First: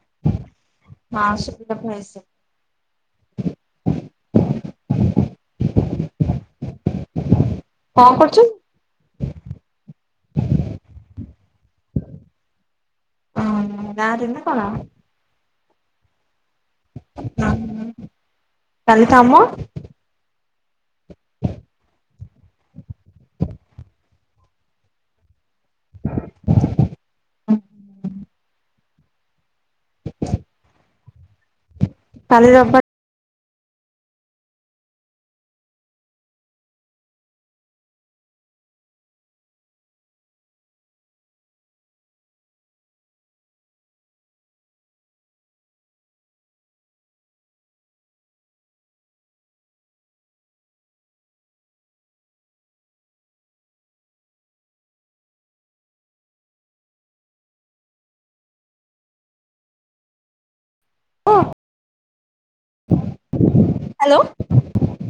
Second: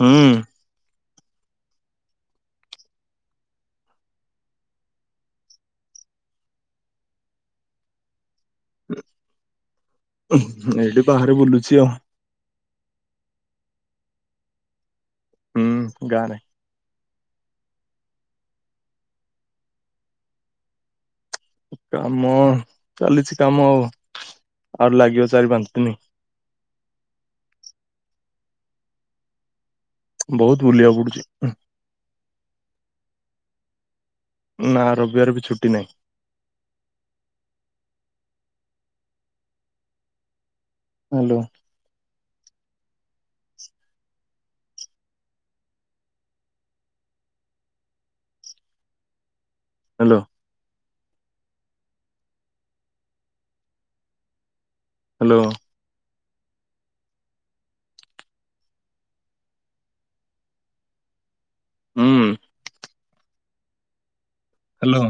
ହୁଁ ହଁ [unintelligible] କଣ କରୁଚୁ? ଏଇଠି ବାହାରେ ବୁଲୁଚି ଆଉ। ହଁ [unintelligible] କଣ? ହୁଁ ଗା ନାହିଁ। କାଲି କାମ [inaudible] କାମ ଚାଲିଚି କାମ ଆଉ ଆହୁରି ଲାଗିବ ଚାରି ନି ବହୁତ ବୁଲିବାକୁ ପଡୁଚି। ତାଲି [unintelligible] ନା ରବିବାର ବି ଛୁଟି ନାହିଁ। ହାଲୋ ହାଲୋ ହାଲୋ ହଁ। ହୁଁ। Hello hello.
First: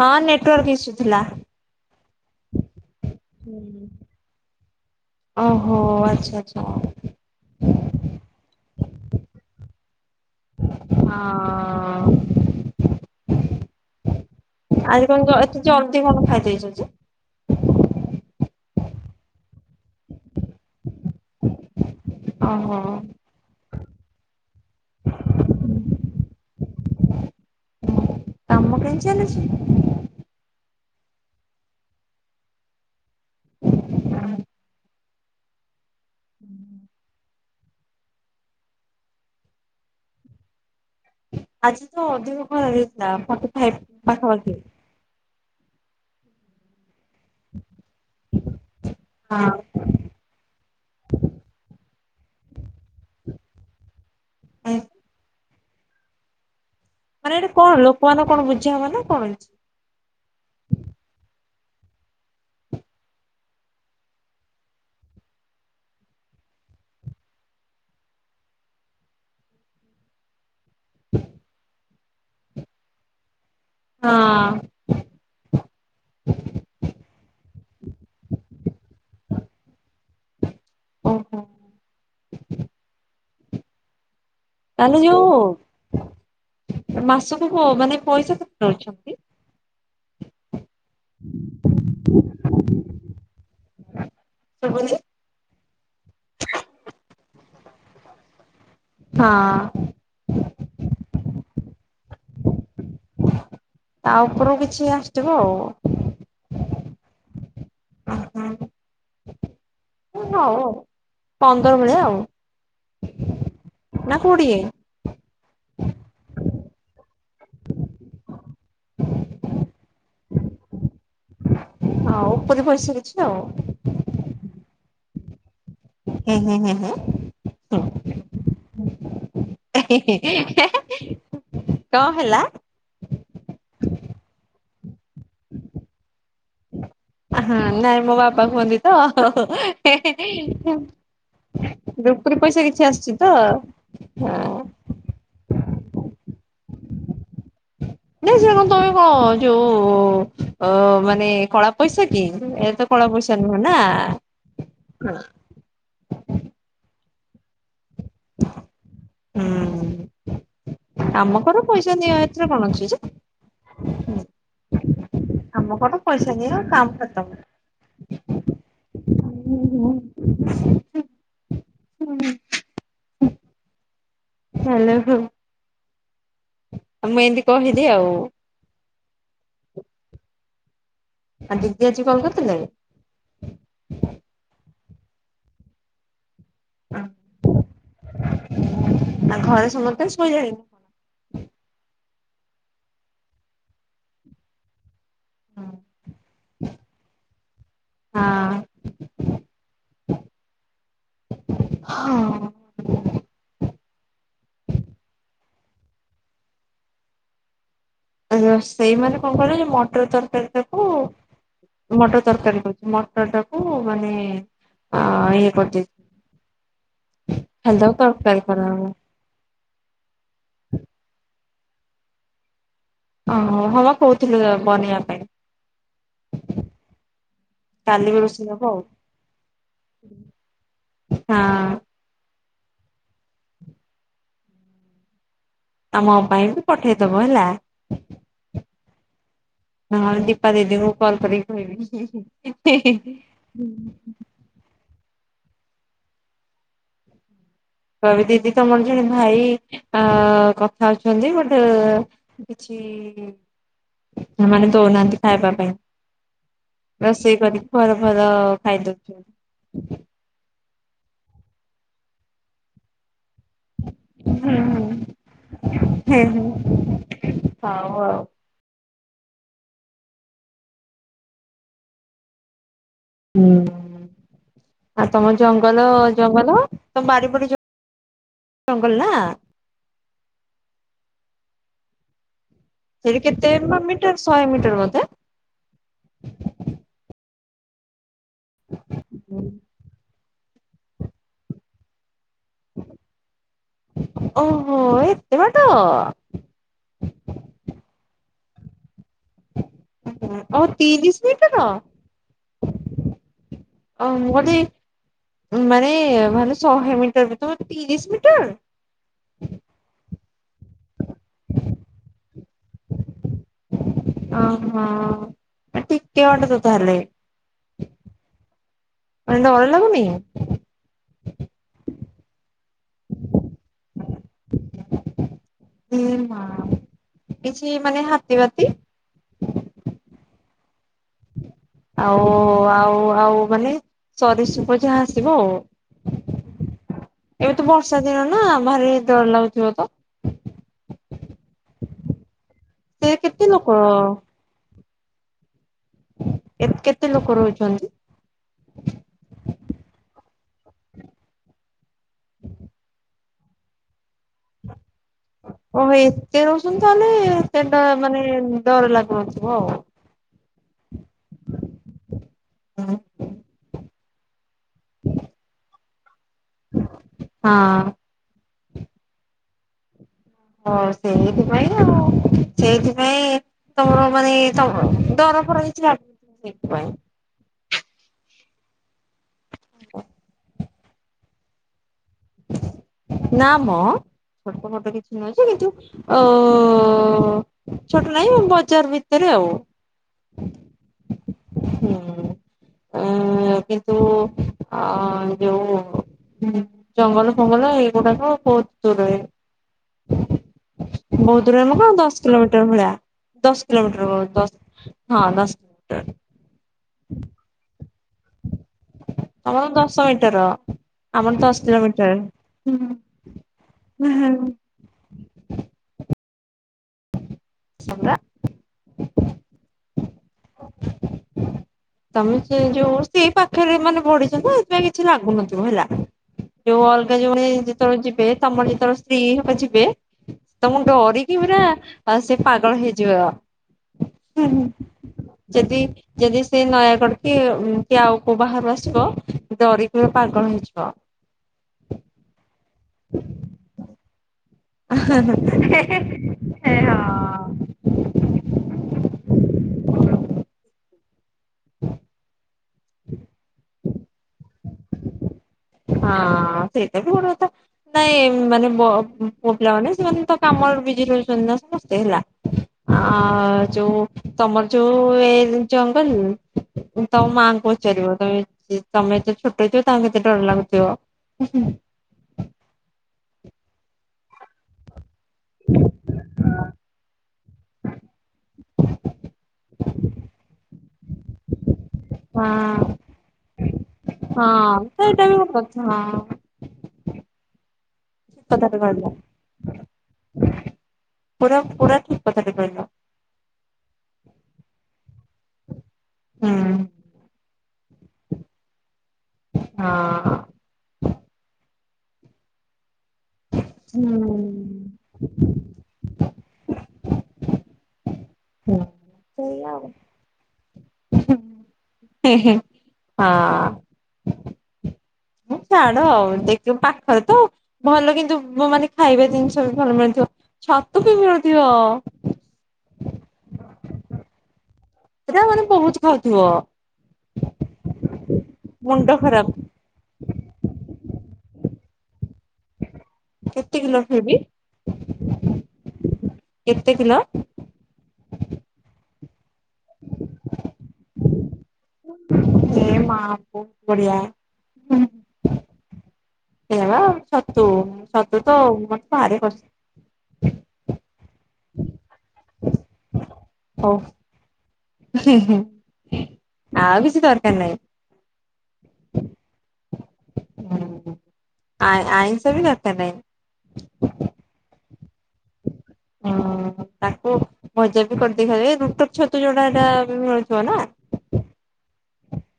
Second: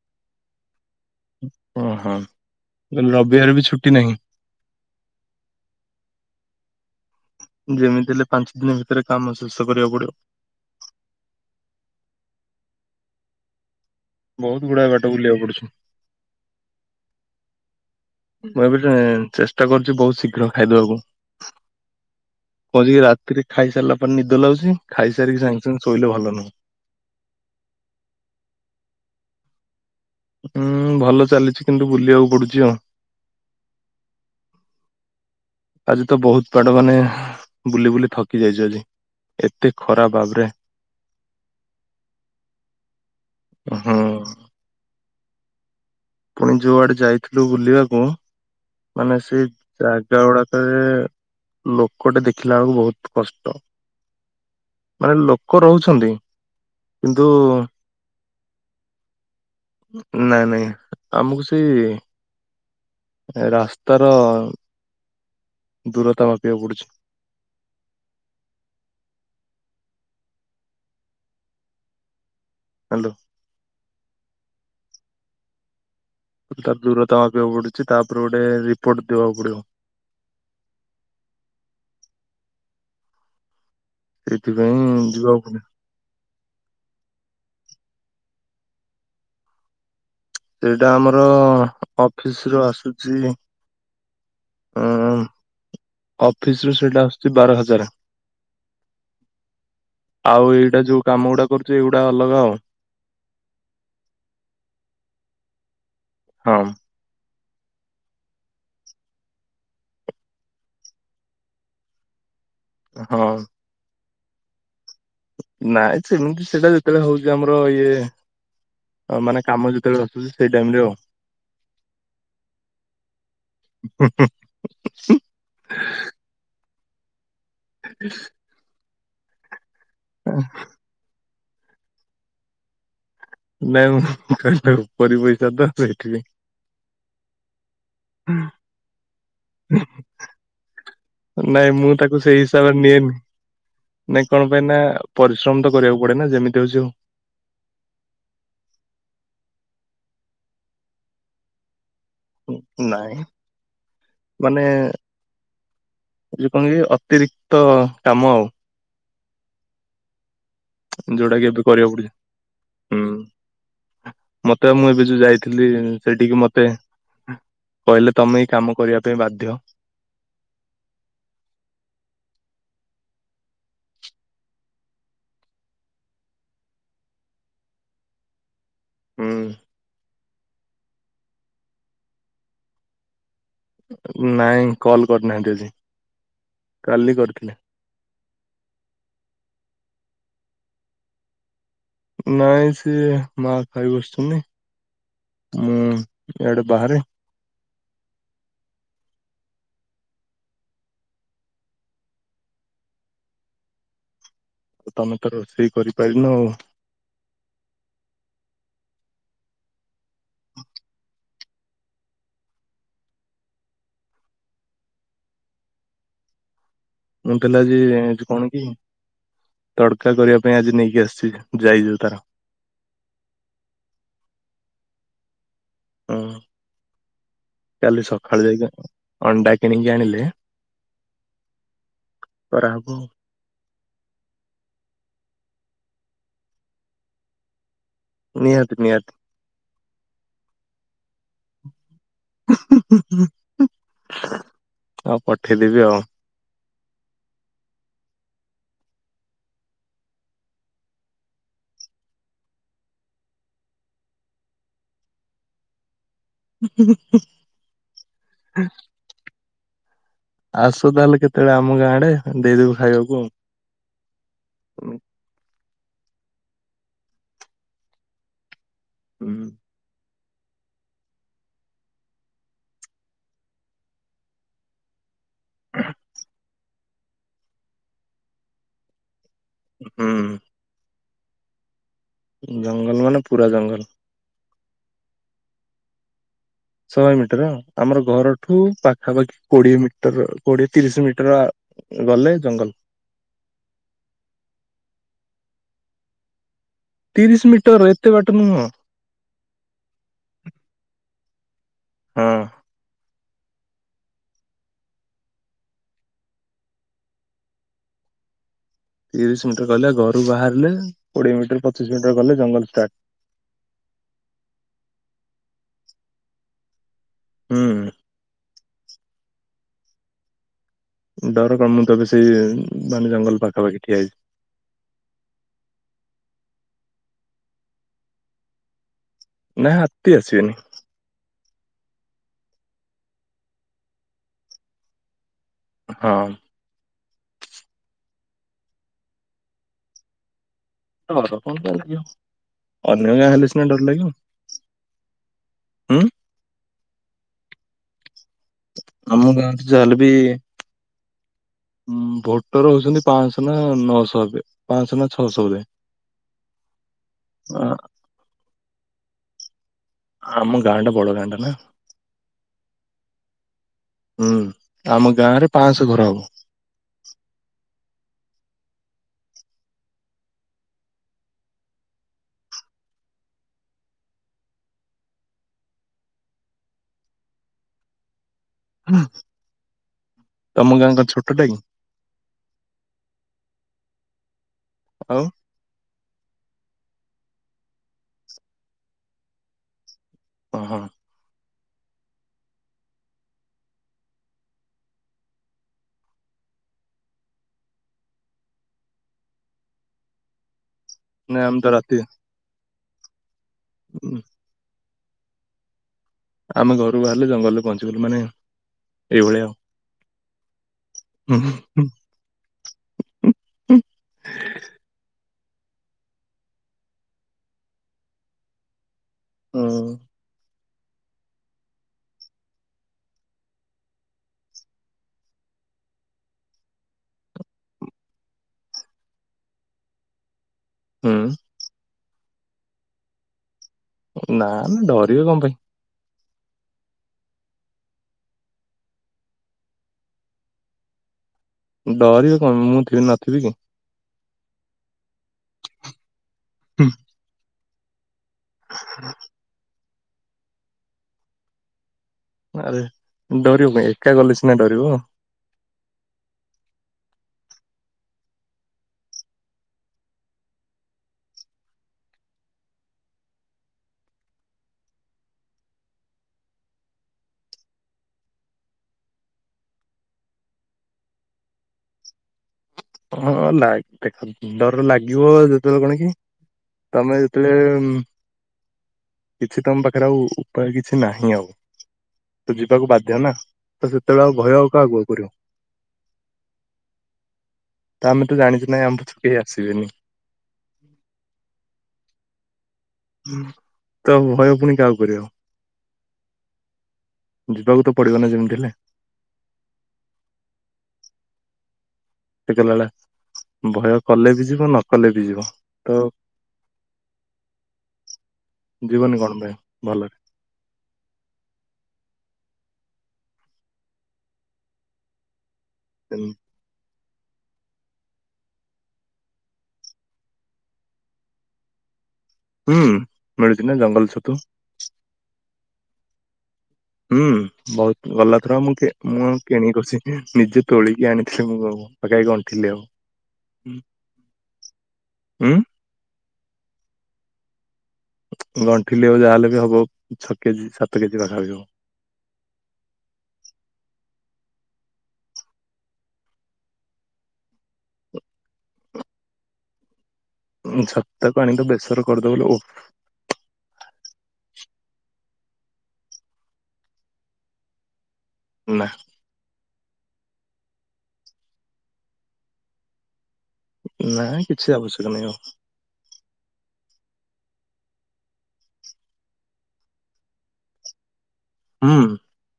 ହଁ ନେଟୱାର୍କ ଇସୁ ଥିଲା। ଓହୋ କହିଲି ରବିବାର ବି ଛୁଟି ନାହିଁ। ଓହୋ ଆଚ୍ଛା ଆଚ୍ଛା ଓ ଯେମିତି ହେଲେ ପାଞ୍ଚ ଦିନ ଭି ଫେରେ କାମ ଶେଷ କରିବାକୁ ପଡିବ। ହଁ ବହୁତ ଗୁଡାଏ ବାଟ ଆଜି କଣ ଜ ବୁଲିବାକୁ ଏତେ ପଡୁଛି ଜଲ୍ଦୀ କଣ ଖାଇ ଦେଇଚ ଯେ। [inaudible] ମୁଁ ଏବେ ଚେଷ୍ଟା କରୁଛି ବହୁତ ଶୀଘ୍ର ଖାଇଦବାକୁ। ଓହୋ ବସିକି ରାତିରେ ଖାଇ ସାରିଲା ନିଦ ଲାଗୁଛି। ଖାଇସାରିକି ସାଙ୍ଗ ସାଙ୍ଗ ଶୋଇଲେ ଭଲ ନୁହଁ। [inaudible] କାମ କେମିତି ଚାଲିଛି? ହୁଁ ଭଲ ଚାଲିଛି କିନ୍ତୁ ବୁଲିବାକୁ ପଡୁଛି ଆଉ। [inaudible] ଆଜି ତ ବହୁତ ବାଡ ମାନେ ବୁଲି ବୁଲି ଥକି ଯାଇଛି ଏତେ ଖରାପ ବାବରେ ଆଜି ତ ଅଧିକ କର୍ ହେଇଥିଲା ଫଟି ଫାଇପ ହୁଁ ପାଖା ପାଖି। ପୁଣି ଯୋଉଆଡେ ଯାଇ ଥିଲୁ ବୁଲିବାକୁ ମାନେ ହଁ। ସେଇ ଜାଗା ଗୁଡାକରେ ଲୋକଟେ ଦେଖିଲା ବେଳକୁ ବହୁତ କଷ୍ଟ ମାନେ ଲୋକ ରହୁଛନ୍ତି। କିନ୍ତୁ ମାନେ ଏଇଠି କଣ ଲୋକ ମାନ କଣ ବୁଝିବା ମନା କଣ ନାଇଁ ନାଇଁ ଅଛି। [inaudible] ଆମକୁ ସେ ରାସ୍ତାର ଦୂରତା ମାପିବାକୁ ପଡୁଛି। [inaudible] [inaudible] ହାଲୋ। ହଁ। [inaudible] ତାର ଦୂରତା ମାପିବାକୁ ପଡୁଛି ତାପରେ ଗୋଟେ ରିପୋର୍ଟ ଦବାକୁ ପଡିବ। ଓ ହୋ। [inaudible] ସେଇଥିପାଇଁ ତାହେଲେ ଯଉ ଯିବାକୁ ପଡିବ [inaudible] ମାସ ମାନେ ପଇସା କେତେ ଦଉଛନ୍ତି। ସେଇଟା ଆମର ଅଫିସ ରୁ ଆସୁଛି [inaudible] ଶୁଭୁନି? ଉଁ ଅଫିସରୁୁ ସେଟା ଆସୁଛି ବାର ହଜାର। ହଁ [inaudible] ଆଉ ଏଇଟା ଯୋଉ କାମ ଗୁଡା କରୁଛ ଏଗୁଡା ଅଲଗାଉ। ତା ଉପରକୁ କିଛି ଆସିଥିବ ଆଉ। ହଁ। [unintelligible] ହଉ ଆଉ ପନ୍ଦର ବେଳେ ଆଉ। ହଁ ନା କୁଡ଼ିଏ? ନାଇଁ ସେମିତି ସେଟା ଯେତେବେଳେ ହଉଛି ଆମର ଇଏ ମାନେ କାମ ଯେତେବେଳେ ଆସୁଛି ସେଇ ଟାଇମ ରେ ଆଉ। ଆଉ ଉପୁରି ପଇସା କିଛି ହୁଁ। ଆଉ [inaudible] ହୁଁ ହୁଁ ହୁଁ ହୁଁ। [inaudible] [inaudible] [inaudible] କଣ ହେଲା? ନାଇଁ ମୁଁ କ ଉପରି ପଇସା ତ ସେଇଠି ହଁ ନାଇଁ ମୋ ବାପା କୁହନ୍ତି ତ। ନାଇଁ ମୁଁ ତାକୁ ଉପରି ସେଇ ପଇସା ହିସାବରେ କିଛି ଆସିଛି ନିଏନି। ତ ନାଇଁ କଣ ହଁ। ପାଇଁ ନା ପରିଶ୍ରମ ତ କରିବାକୁ ପଡେ ନା ଯେମିତି ହଉଛି ହଉ। ଦେ ସେ କଣ ତମେ କଣ ଯୋଉ ଅ ମାନେ କଳା ପଇସା କି ହଉ ଏ ତ କଳା ନାଇଁ ପଇସା ନୁହେଁ ନା। ମାନେ ଯୋଉ କଣ କି ଅତିରିକ୍ତ କାମ ଆଉ। ହୁଁ। ଯୋଉଟା କାମ କି ଏବେ କର କରିବାକୁ ପଇସା ପଡୁଛି ନିଅ ଏଥିରେ କଣ ଅଛି ଯେ। ହୁଁ ମତେ ମୁଁ ଏବେ ଯୋଉ ଯାଇ ଥିଲ କାମ କର ପଇସା ସେଠିକି ନିଅ ମତେ କାମ ଖତମ। କହିଲେ ତମେ କାମ କରିବା ପାଇଁ ବାଧ୍ୟ। ହ୍ୟାଲୋ ହଁ। ଆଉ ମୁଁ ଏମିତି କହିଲି ଆଉ। ହୁଁ। ଆ ଦିଦି ଆଜି କଲ୍ କରିଥିଲେ। ନାଇଁ କଲ୍ କରିନାହାନ୍ତି ଆଜି। କାଲି କରିଥିଲେ। ଆଉ ଘରେ ସମସ୍ତେ ଶୋଇଲେଣି। ନାଇଁ ସିଏ ମା ଖାଇ ବସିଛନ୍ତି। ମୁଁ ଇଆଡେ ବାହାରେ। ହଁ [inaudible] ହଁ। ଆଉ ତମେ ତ ରୋଷେଇ କରିପାରିନ ଆଉ। ସେଇ ମାନେ କଣ କହିଲ ମଟର ତରକାରୀ ଟାକୁ ମଟର ତରକାରୀ କହୁଛି ମଟରଟାକୁ ମାନେ ଇଏ କରିଦେଇଛି। ମୁଁ କିନ୍ତୁ ଆଜି କଣ କି କରାହବ। ତଡକା କରିବା ପାଇଁ ଆଜି ନେଇକି ଆସିଛି। ଯାଇଛାଉ ତାର। ଓ ହୋ ହବା କହୁଥିଲୁ ବନେଇବା ପାଇଁ। ହୁଁ କାଲି ବି ସକାଳୁ ରୋଷେଇ ହବ ଆଉ। ଯାଇକି ଅଣ୍ଡା କିଣିକି ଆଣିଲେ। ହଁ କରାହବ ଆଉ। ଆମ ପାଇଁ ବି ପଠେଇଦବ ହେଲା। ନିହାତି ନିହାତି। ହଁ ଦୀପା ଦିଦିଙ୍କୁ କଲ୍ କରିକି କହିବି। [unintelligible] ହଉ ପଠେଇଦବି ଆଉ। କବି ଦିଦି ତମର ଜଣେ ଭାଇ ଅ କଥା ଅଛନ୍ତି ଗୋଟେ କିଛି ସେମାନେ ଦଉନାହାନ୍ତି ଖାଇବା ପାଇଁ। ରୋଷେଇ କରିକି ଭର ଭଲ ଖାଇଦଉଛୁ। [inaudible] ଆସ ତାହେଲେ କେତେବେଳେ ଆମ ଗାଁ ଆଡେ ଦେଇଦେବୁ ଖାଇବାକୁ ଆଉ। ହୁଁ ହୁଁ ହୁଁ ହୁଁ ହୁଁ ହୁଁ ଆଉ ତମ ଜଙ୍ଗଲ ଜଙ୍ଗଲ ତମ ବାଡି ପଟେ ଜଙ୍ଗଲ ନା? ହୁଁ ଜଙ୍ଗଲ ମାନେ ସେଠି ପୁରା କେତେ ମ ଜଙ୍ଗଲ ମିଟର ଶହେ ମିଟର ଟର ବୋଧେ ଶହେ ମିଟର ଆମର ଘର ଠୁ ପାଖାପାଖି କୋଡିଏ ମିଟର ଅ କୋଡିଏ ତିରିଶି ମିଟର ଗଲେ ଜଙ୍ଗଲ ଓହୋ ଏ ତେ ବାଟ ତିରିଶି ମିଟର ଏତେ ବାଟ ନୁହଁ। ଓ ତିରିଶ ମିଟର ହଁ ଅ ମୁଁ କହିଲି ମାନେ ମାନେ ଶହେ ମିଟର ବୋଲି ତମେ ତିରିଶି ମିଟର। ତିରିଶି ମିିଟର କହିଲି ବା ଘରୁ ବାହାରିଲେ କୋଡ଼ିଏ ମିଟର ପଚିଶି ମିଟର ଗଲେ ଜଙ୍ଗଲ ଷ୍ଟାର୍ଟ। ଓହୋ ଆ ଟିକେ ବାଟ ତ ତାହେଲେ। ହୁଁ ମାନେ ଡର ଲାଗୁନି। ଡର କଣ ମୁଁ ତ ବେଶୀ ସି ମାନେ ଜଙ୍ଗଲ ପାଖା ପାାଖି ଠିଆ ହେଇଛି। ହଁ କିଛି ମାନେ ହାତୀ ବାତି ନାଇ ହାତୀ ଆସିବେନି। ଆଉ ଆଉ ଆଉ ମାନେ ସରୀସୃପ ଯାହା ଆସିବ ଆଉ। ହଁ ଏବେ ତ ବର୍ଷା ଦିନ ନା ଭାରି ଡର ଲାଗୁଥିବ ତ? ଡର କଣ ପାଇଁ ଲାଗିବ। ଅନ୍ୟ ସେ ଗାଁ କେତେ ହେଲେ ସିନା ଲୋକ ଡର ଲାଗିବ। ଉଁ ଏ କେତେ ଲୋକ ରହୁଛନ୍ତି? ଆମ ଗାଁ ତ ଯାହା ହେଲେ ବି ଉଁ ଭୋଟର ହଉଛନ୍ତି ପାଞ୍ଚଶ ନା ନଅଶହ ଏବେ ପାଞ୍ଚଶହ ନା ଛଅଶହ ବୋଧେ ଓହୋ ଏତେ ହଉଛନ୍ତି ତାହେଲେ ଏତେଟା ମାନେ ଡର ଲାଗୁ ନଥିବ ଆଉ। ଆମ ଗାଁ ଟା ବଡ ଗାଁ ଟା ନା ହୁଁ ଆମ ଗାଁରେ ପାଞ୍ଚଶହ ଘର ହବ। ହଁ ହଁ ସେଇଥିପାଇଁ ଆଉ ସେଇଥିପାଇଁ ତମର ମାନେ ତମର ଦରଫର ହେଇଛି [inaudible] ଏଇଥିପାଇଁ ହଁ [inaudible] ହ [inaudible] ତମ ଗାଆଁ କଣ ଛୋଟଟା କି ନମୋ ଛୋଟ ମୋଟ କିଛି ଆଉ ନୁହେଁ ଯେ କିନ୍ତୁ ଅ ଅ ଛୋଟ ନାଇଁ ବଜାର ଭିତରେ ଆଉ ହଁ ହଁ ହୁଁ କିନ୍ତୁ ଆଁ ଯୋଉ ଜଙ୍ଗଲ ଫଙ୍ଗଲ ଏଗୁଡାକ ବହୁତ ଦୂରରେ ବହୁତ ନା ଆମେ ଦୂରରେ ତ ଆମକୁ ରାତି ଦଶ କିଲୋମିଟର ଭଳିଆ ଦଶ କିଲୋମିଟର ହେବ ଉଁ ଦଶ ହଁ ଦଶ ଆମେ ଘରୁ ବାହାରିଲେ ଜଙ୍ଗଲରେ ପହଞ୍ଚୁ ଦୂର ମାନେ ଏଇଭଳିଆ ଆଉ। ତମର ଦଶ ମିଟ ର ଆମର ଦଶ କିଲୋମିଟର ଦଶ ପରା [inaudible] ହୁଁ ତମେ ସେ ଯୋଉ ସେଇ ପାଖରେ ମାନେ ବଢିଛ ତୋ ଇଏଥିପାଇଁ କିଛି ଲାଗୁନଥିବ ହେଲା ଯୋଉ ଅଲଗା ଜଣେ ଯେତେବେଳେ ଯିବେ ତମର ଯେତେବେଳେ ସ୍ତ୍ରୀ ସାଙ୍ଗେ ଯିବେ ତ ମୁଣ୍ଡ ହୁଁ ଡ଼ରିକି ପୁରା ତା ସେ ପାଗଳ ହେଇଯିବ ନା ନା ଡରିବ କଣ ପାଇଁ ଯଦି ଯଦି ସେ ନୟାଗଡ଼ କି କି ଆଉ କୋଉ ବାହାରୁ ଆସିବ ଡରିକି ପାଗଳ ହେଇଯିବ। ଡରିବ ହଁ ମୁଁ ଥିବି ନଥିବି କି? ସେ ହଁ ହଁ। ହ [inaudible] ଆରେ ଡରିବ କହିଁ ଏକା ଗଲେ ସିନା ଡରିବ ହଁ ସେଇଟା ବି ଗୋଟେ କଥା ନାଇଁ ମାନେ ପ ପୁଅ ପିଲା ମାନେ ସେମାନେ ତ କାମର ବିଜି ରହିଛନ୍ତି ସମସ୍ତେ ହେଲା ଆ ଯୋଉ ତମର ଯୋଉ ଏ ଜଙ୍ଗଲ ତମ ମା ପଚା ପଚାରିବ ତମେ ତମେ ଯେ ଛୋଟ ହେଇଥିବ ତାଙ୍କୁ କେତେ ଡର ଲାଗୁଥିବ ହଁ ଲାଗ ଦେଖ ଡର ଲାଗେ ଯୋ ଯେତେବେଳେ କଣ କି ତମେ? ଯେତେବେଳେ କିଛି ତମ ପାଖରେ ଆଉ ଉପାୟ କିଛି ନାହିଁ ଆଉ। ତୁ ଯିବାକୁ ହଁ ବାଧ୍ୟ ନା। ତ ସେତେବେଳେ ଆଉ ଭୟ ଆଉ ହଁ କାହାକୁ ଆଉ କରିବ। ସେଇଟା। ଭି ପ୍ରଥମ ତ ଆମେ ତ ଜାଣିଛୁ କଥା ନାହିଁ ଆମ ପଛକୁ କେହି ଆସିବେନି। ଟିଲ ପୁରା ପୁରା ଠିକ କଥାଟେ କହିଲ ତ ଭୟ ପୁଣି କାହାକୁ କରିବ ହମ୍। ଯିବାକୁ ତ ପଡିବ ନା ଯେମିତି ହେଲେ। ହଁ। [inaudible] ଭୟ କଲେ ବି ଯିବ ନ କଲେ ବି ଯିବ ତ ହୁଁ ଯିବନି। କଣ? ସେଇଆ ଆଉ। ଭ ଭଲରେ ହଁ। ତ ଛାଡ ଆଉ ଦେଖିବା। ପାଖରେ ତ ଭଲ କିନ୍ତୁ ମୋ ମାନେ ଖାଇବା ଜିନିଷ ବି ଭଲ ମିଳୁଥିବ ଛତୁ ବି ମିଳୁଥିବ। ହମ୍ ମିଳୁଛି ନା ଜଙ୍ଗଲ ଛତୁ। ସେଟା ମାନେ ବହୁତ ଖାଉଥିବ। ହମ୍ ବହୁତ ଗଲା ଥର ମୁଁ ମୁଣ୍ଡ ମୁଁ ଖରାପ କିଣିକି କିଛି ନିଜେ ତୋଳିକି ଆଣିି ମୁ ପାଖି ଗଣ୍ଠିଲି ହବ କେତେ ଦିନ ଫବି ଉଁ କେତେ କିଲ ଗଣ୍ଠିଲି ଆଉ ଯାହାହେଲେ ବି ହବ ଛ କେଜି ସାତ କେଜି ପାଖାପାଖି ହବ ଏ ମା ବହୁତ ବଢିଆ ହେ ବା ଛତୁ ଛତୁ ତ ମତେ ଭାରି କଷ୍ଟ ଛତାକୁ ଆଣି ତ ବେସର କରିଦେବ। ହଉ ଆଉ କିଛି ଦରକାର ନାହିଁ। ନା । ଆ ଆଇଁଷ ଭି ଦରକାର ନାହିଁ । ନା କିଛି ଆବଶ୍ୟକ ନାହିଁ ଆଉ । ହଁ ତାକୁ ଭ ଜା ବି କରିଦେଇ ଖାଇ ଏ ରୁଟ [unintelligible] ଛତୁ ଯଡା ଟା ମିଳୁଥିବ ନା ହୁଁ ।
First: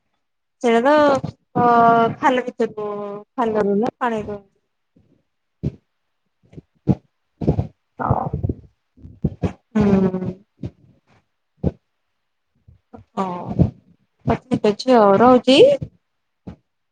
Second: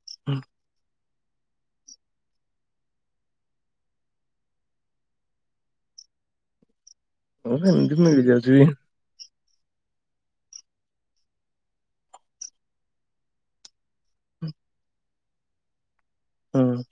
ସେଇଟା ତ ଅ ଖାଲ [unintelligible] ଛତୁ ଖାଲରୁ ନା ପାଣିରୁ। ଆମକୁ ଏମିତି ଭି ହଁ ମିଳିଯାଉଛି । ହୁଁ । ହଉ ତ ଠିକ୍ ଅଛି ଆଉ ରହୁଛି । ହୁଁ ।